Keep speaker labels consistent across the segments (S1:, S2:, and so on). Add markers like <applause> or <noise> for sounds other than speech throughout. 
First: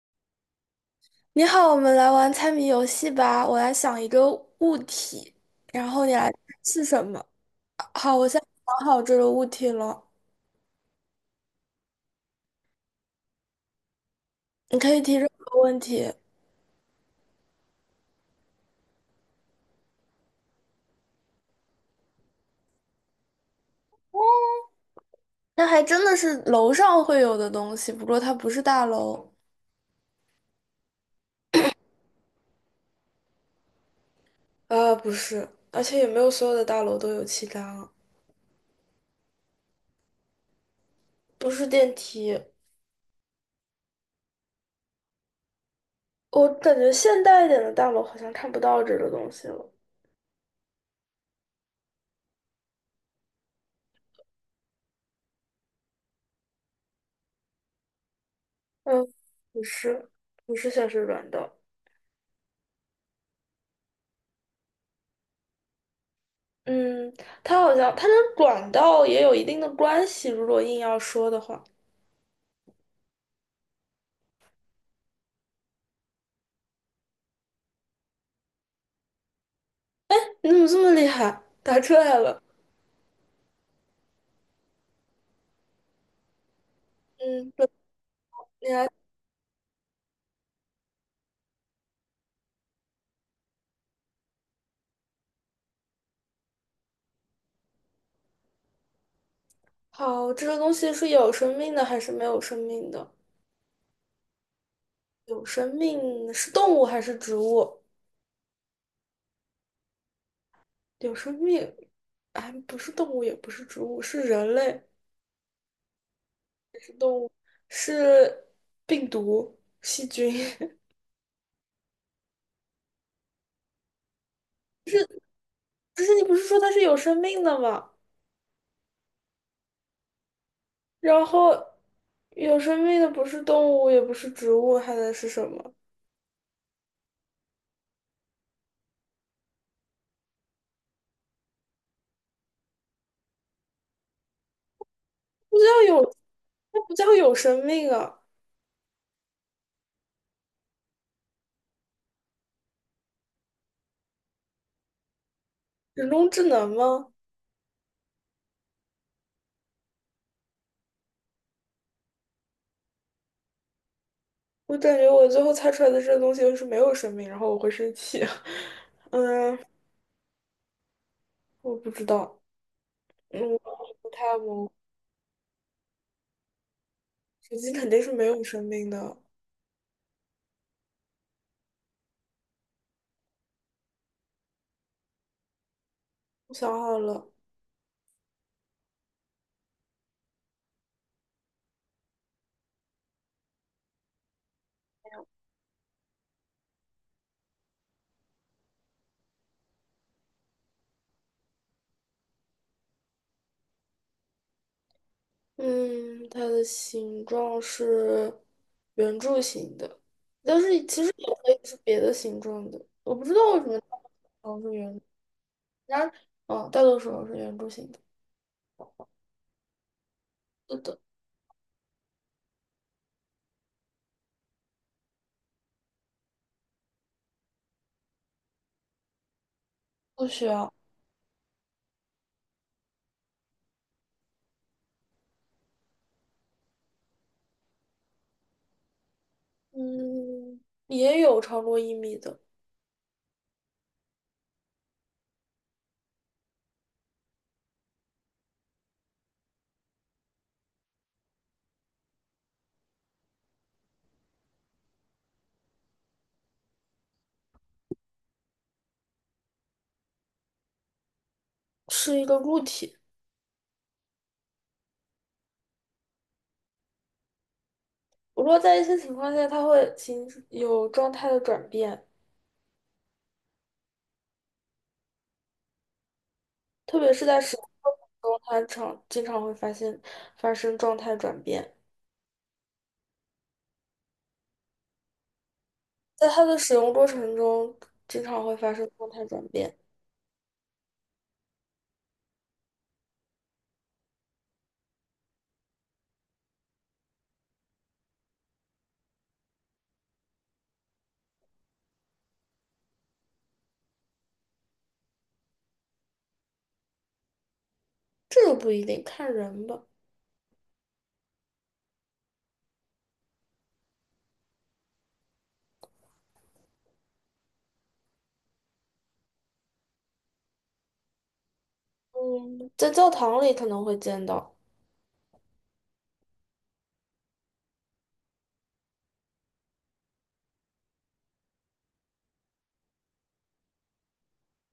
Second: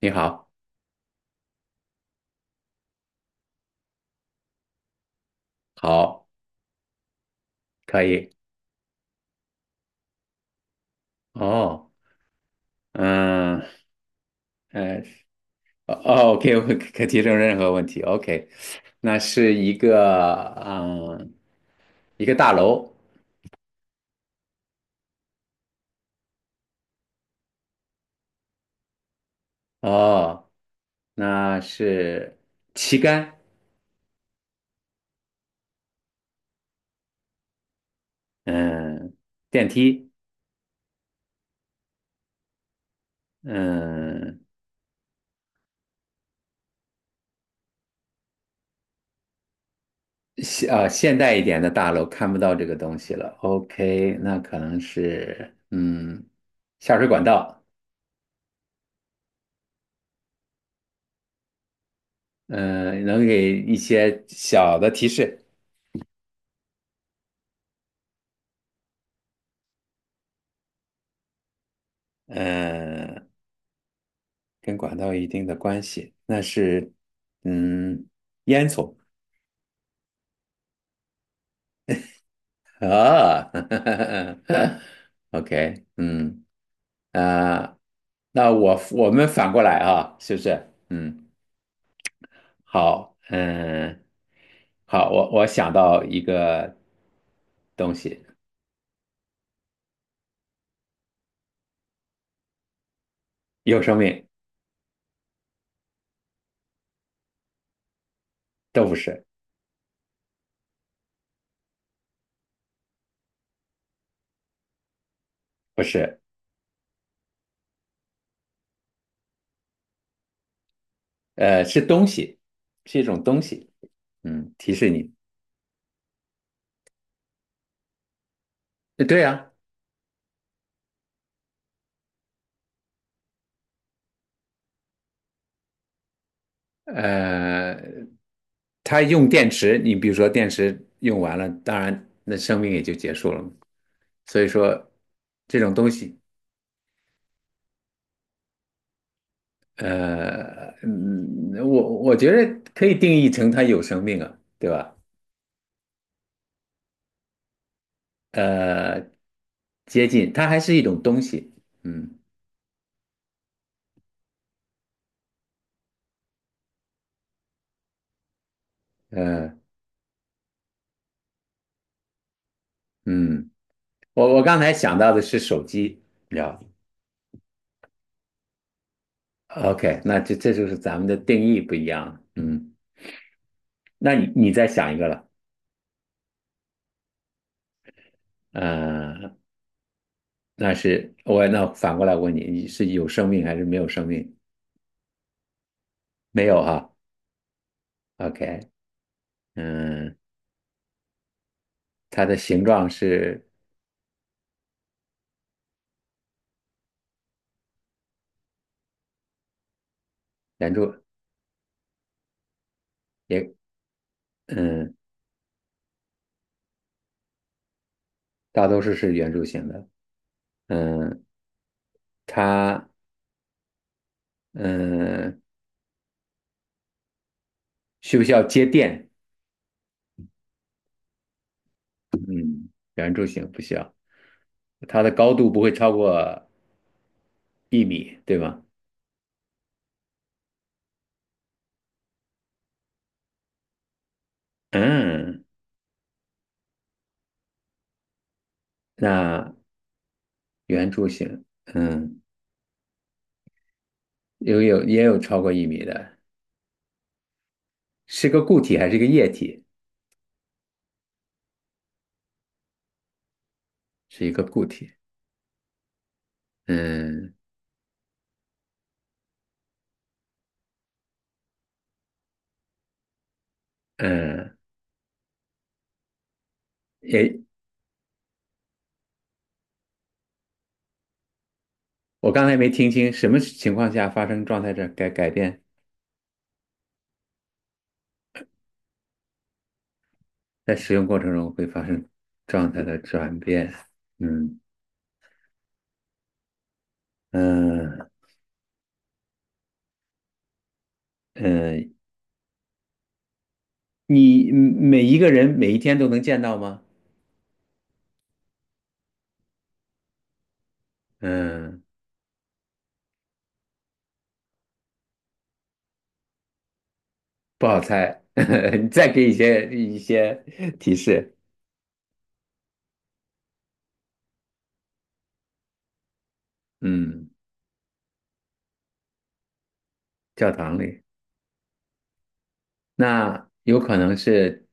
S1: 你好，
S2: 你好，我们来玩猜谜游戏吧。我来想一个物体，然后你
S1: 好，
S2: 来猜是什么。
S1: 可
S2: 好，我
S1: 以，
S2: 现在想好这个物体了，
S1: 哦，嗯，
S2: 你可
S1: 呃，
S2: 以提任何问
S1: 哦
S2: 题。
S1: 哦，OK，<laughs> 我可提出任何问题，OK，那是一个，嗯，一个大楼。
S2: 那还真的是楼上会有的东西，不过它不是大楼。
S1: 哦，那是旗杆。
S2: 啊，不是，而且也没有所有的大楼都有气缸啊
S1: 嗯，电梯。
S2: 不是电梯。
S1: 嗯，
S2: 我感觉现代一点的大楼好像看不到这个东西了。
S1: 现代一点的大楼看不到这个东西了，OK，那可能是，嗯，下水管道。
S2: 嗯，不是，不是显示软的。
S1: 嗯，能给一些小的提示。
S2: 嗯，它好像跟管道也有一定的关系，如果硬要说的话，
S1: 嗯，跟管道有一定的关系，那是嗯，烟囱
S2: 你怎么这么厉害？答出来了。
S1: 啊。 <laughs>，OK，嗯
S2: 嗯，对
S1: 啊，那
S2: 你
S1: 我
S2: 还
S1: 我们反过来啊，是不是？嗯，好，嗯，好，我想到一个东西。
S2: 好，这个东西是有生命的还是没有生命的？
S1: 有生命。
S2: 有生命是动物还是植物？
S1: 都不是。
S2: 有生命，哎，不是动物，也不是植物，是人类，
S1: 不是。
S2: 是病毒、细菌。<laughs>
S1: 呃，是东西，是一种东西。嗯，提示你，
S2: 不是你不是说它是有生命的吗？
S1: 呃对呀、
S2: 然后有生命的不是动物，也不是植物，还能是什么？
S1: 呃，它用电池，你比如说电池用完了，当然那生命也就结束了嘛。所以说
S2: 不
S1: 这
S2: 知
S1: 种东
S2: 道有，
S1: 西，
S2: 那不叫有生命啊，
S1: 呃，嗯，我觉得可以定义成它有生命啊，对吧？
S2: 人工智能吗？
S1: 呃，接近，它还是一种东西。嗯，
S2: 我感觉我最后猜出来的这个东西就是没有生命，然后我会生气。<laughs>
S1: 呃，
S2: 嗯，我不知道，嗯，
S1: 嗯，
S2: 我
S1: 我
S2: 太
S1: 我刚
S2: 模糊
S1: 才想到的是手机，你知道
S2: 手机肯定是没有生命的。
S1: OK 那这就是咱们的定义不一样了嗯，那你再想一个了。
S2: 我想好了，
S1: 呃那是我那反过来问你，你是有生命还是没有生命？没有哈，OK，嗯，它的形状是
S2: 嗯，它的形状是圆柱形的，但
S1: 圆
S2: 是
S1: 柱，
S2: 其实也可以是别的形状的。我不知道
S1: 也
S2: 为什么大多数是
S1: 嗯，
S2: 圆，然而，大多数是圆柱形的。
S1: 大多数是圆柱形的。
S2: 不的，
S1: 嗯，它嗯需不需要接电？
S2: 不需要。
S1: 嗯，圆柱形不需要。它的高度不会超过一米，对吗？
S2: 嗯，也有超过一米的，
S1: 嗯，那圆柱形，嗯，有也有超过一米的。是个固体还是一个液体？
S2: 是一个固体。
S1: 是一个固体。嗯
S2: 不过在一些情况下，它会形有状态的转变，
S1: 嗯，
S2: 特别是
S1: 也，
S2: 在使用过程中，它常经常会发现发生状态转变。
S1: 我刚才没听清，什么情况下发生状态的改变？
S2: 在它的使用过程中，经常会发生状态转变，
S1: 在使用过程中会发生状态的转变。嗯嗯嗯，你每一个人每一天都能见到吗？
S2: 这个不一定，看人吧。
S1: 嗯，不好猜。<laughs> 你再给一些提示。
S2: 嗯，在教堂里可能会见到，
S1: 嗯，教堂里，那有可能是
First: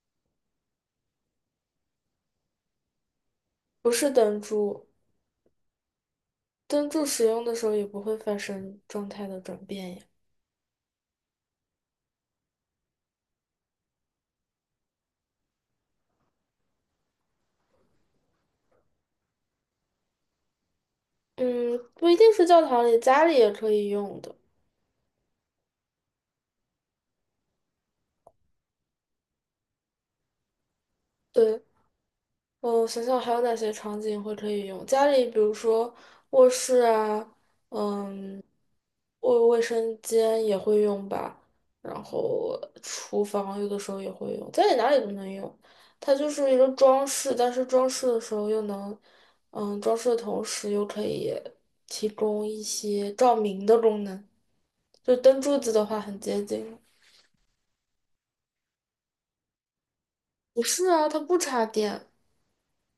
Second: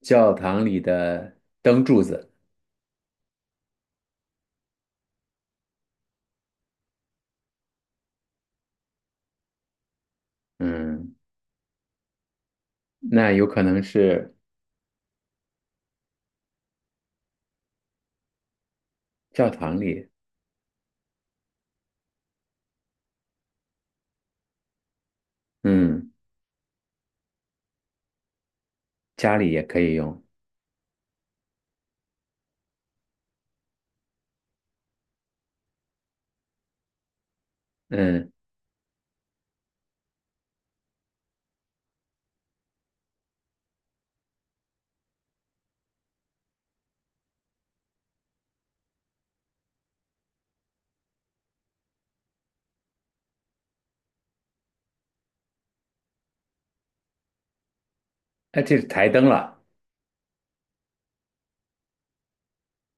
S1: 教堂里的灯柱子。
S2: 不是灯柱，灯柱使用的时候也不会发生状态的转变呀。
S1: 嗯，那有可能是教堂里。
S2: 嗯，不一定是教堂里，家里也可以用的。
S1: 嗯。家里也可以用。
S2: 对，嗯我想想还有哪些场景会可以用？家里，比如说卧室啊，
S1: 嗯，
S2: 嗯，卫卫生间也会用吧，然后厨房有的时候也会用，家里哪里都能用。它就是一个装饰，但是装饰的时候又能，装饰的同时又可以提供一些照明的功能，就灯柱子的话很接近。
S1: 那这是台灯了，
S2: 不是啊，它不插电，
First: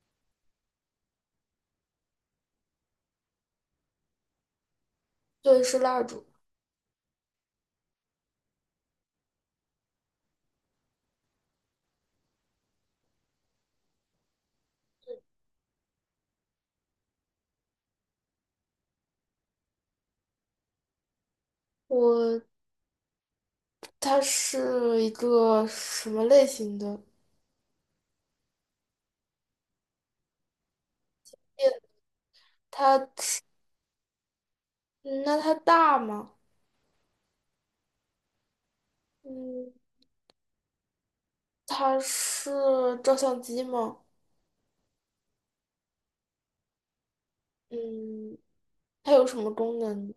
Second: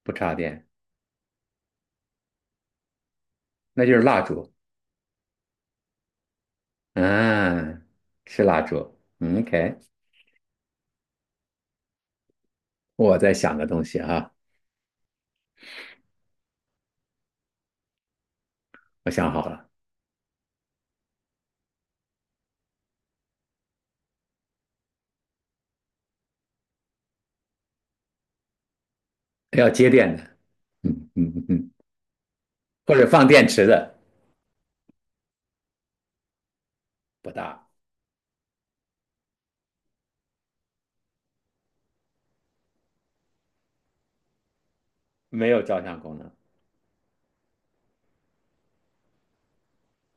S1: 不插电，那就是蜡烛。
S2: 对，是蜡烛。
S1: 嗯，是蜡烛。嗯， OK，我在想个东西啊，我想好了，
S2: 我它是一个什么类型的
S1: 要接电的，嗯嗯嗯嗯，
S2: 店？
S1: 或
S2: 它，
S1: 者放电池的，
S2: 嗯那它大吗？
S1: 不大，
S2: 嗯，它是照相机吗？
S1: 没有照相功能。
S2: 嗯，它有什么功能？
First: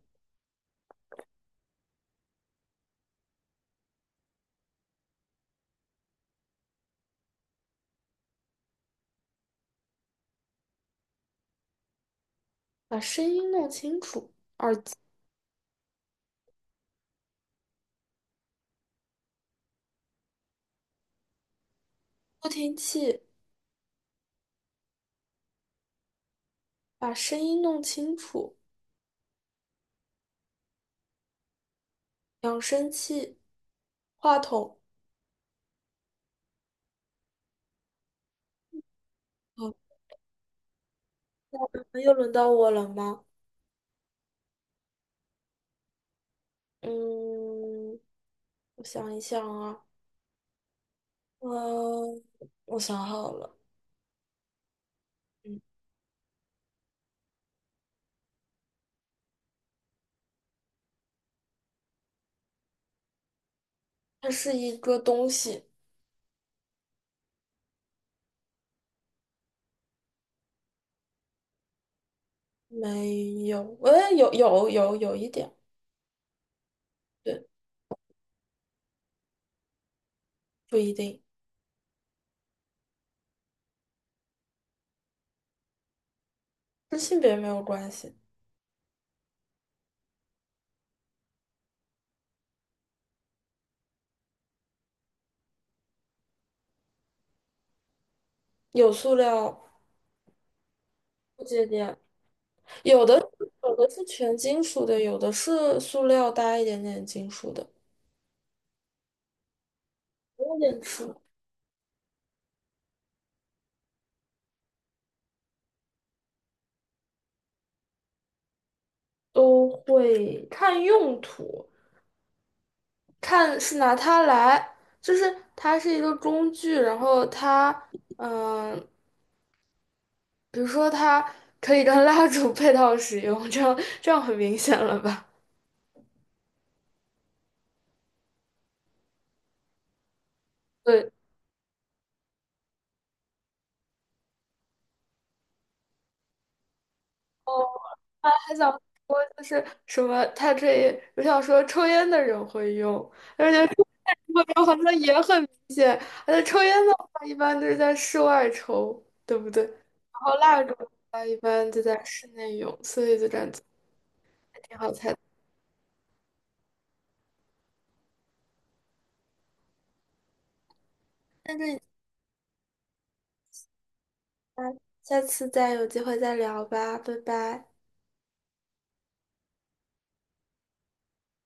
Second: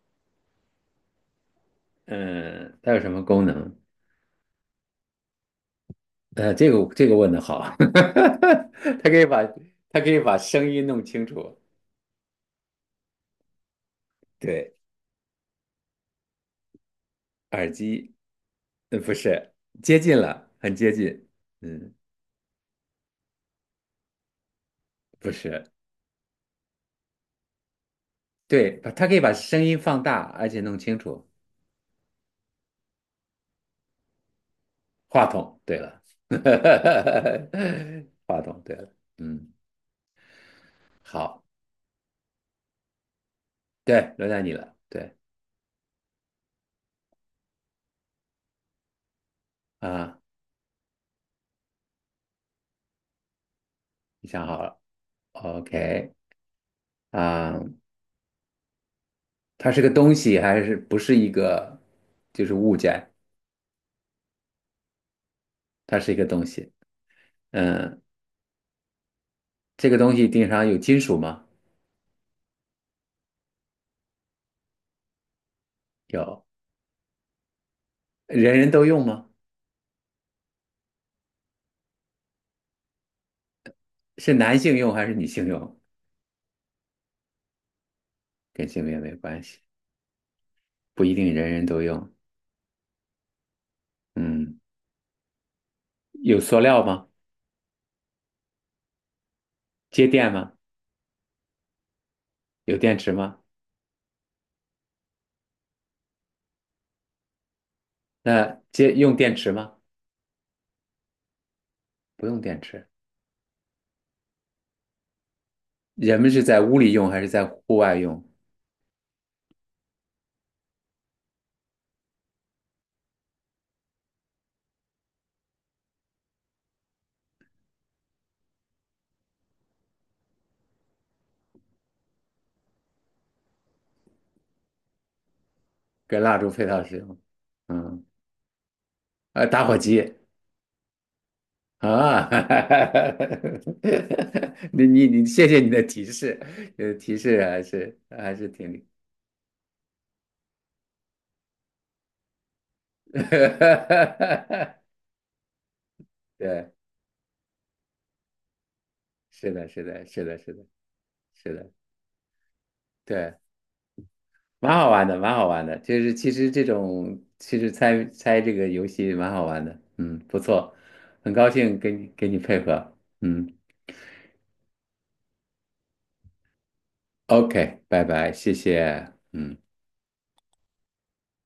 S1: 嗯，它有什么功能？呃，这个问的好。<laughs> 它可以把声音弄清楚。
S2: 把声音弄清楚，
S1: 对，耳机，呃，不是，接近了，很接近。嗯，
S2: 助听器，
S1: 不是。
S2: 把声音弄清楚，
S1: 对，把它可以把声音放大，而且弄清楚。
S2: 扬声器，话筒。
S1: 话筒，对了。<laughs> 话筒，对了，嗯，
S2: 好，
S1: 好，
S2: 那又轮到我了吗？
S1: 对，轮到你了，对
S2: 嗯，我想一想啊，
S1: 啊，
S2: 嗯，我想好了，
S1: 你想好了
S2: 嗯，
S1: ，OK 啊，它是个东西还是不是一个，就是物件？
S2: 它是一个东西。
S1: 它是一个东西。嗯，这个东西顶上有金属吗？
S2: 没有，有一点，
S1: 有，
S2: 对，
S1: 人人都用吗？
S2: 不一定，
S1: 是男性用还是女性用？
S2: 跟性别没有关系。
S1: 跟性别没关系，不一定人人都用。嗯，有塑料吗？
S2: 有塑料
S1: 接电吗？
S2: 不接电，
S1: 有电
S2: 有
S1: 池
S2: 的
S1: 吗？
S2: 有的是全金属的，有的是塑料搭一点点金属的，
S1: 那接用电池吗？
S2: 有点吃
S1: 不用电池。人们是在屋里用还是在户外用？
S2: 都会看用途，看是拿它来，就是它是一个工具，然后它，嗯、比如说它可以跟蜡烛 <laughs> 配套使用，这样很明显了吧？
S1: 跟蜡烛配套使用。嗯，呃，打火机
S2: 对。
S1: 啊。<laughs> 你，谢谢你的提示，呃，提示还是还是
S2: 还想
S1: 挺，
S2: 说就是什么，他这我想说抽烟的人会用，
S1: <laughs>
S2: 而且抽烟的人好像也很明显，而且抽
S1: 对，
S2: 烟的话一般都是在室外抽，对不
S1: 是
S2: 对？
S1: 的，是的，
S2: 然
S1: 是
S2: 后
S1: 的，是
S2: 蜡
S1: 的，
S2: 烛的话一
S1: 是
S2: 般
S1: 的，
S2: 就在室内用，所以就
S1: 对。
S2: 感觉还挺
S1: 蛮好
S2: 好
S1: 玩
S2: 猜
S1: 的，
S2: 的。
S1: 蛮好玩的，就是其实这种其实猜猜这个游戏蛮好玩的，嗯，不错，很高
S2: 那这
S1: 兴
S2: 你
S1: 跟你配合，嗯
S2: 下下次再有机会再聊吧，拜拜。
S1: ，OK，拜拜，谢谢，嗯。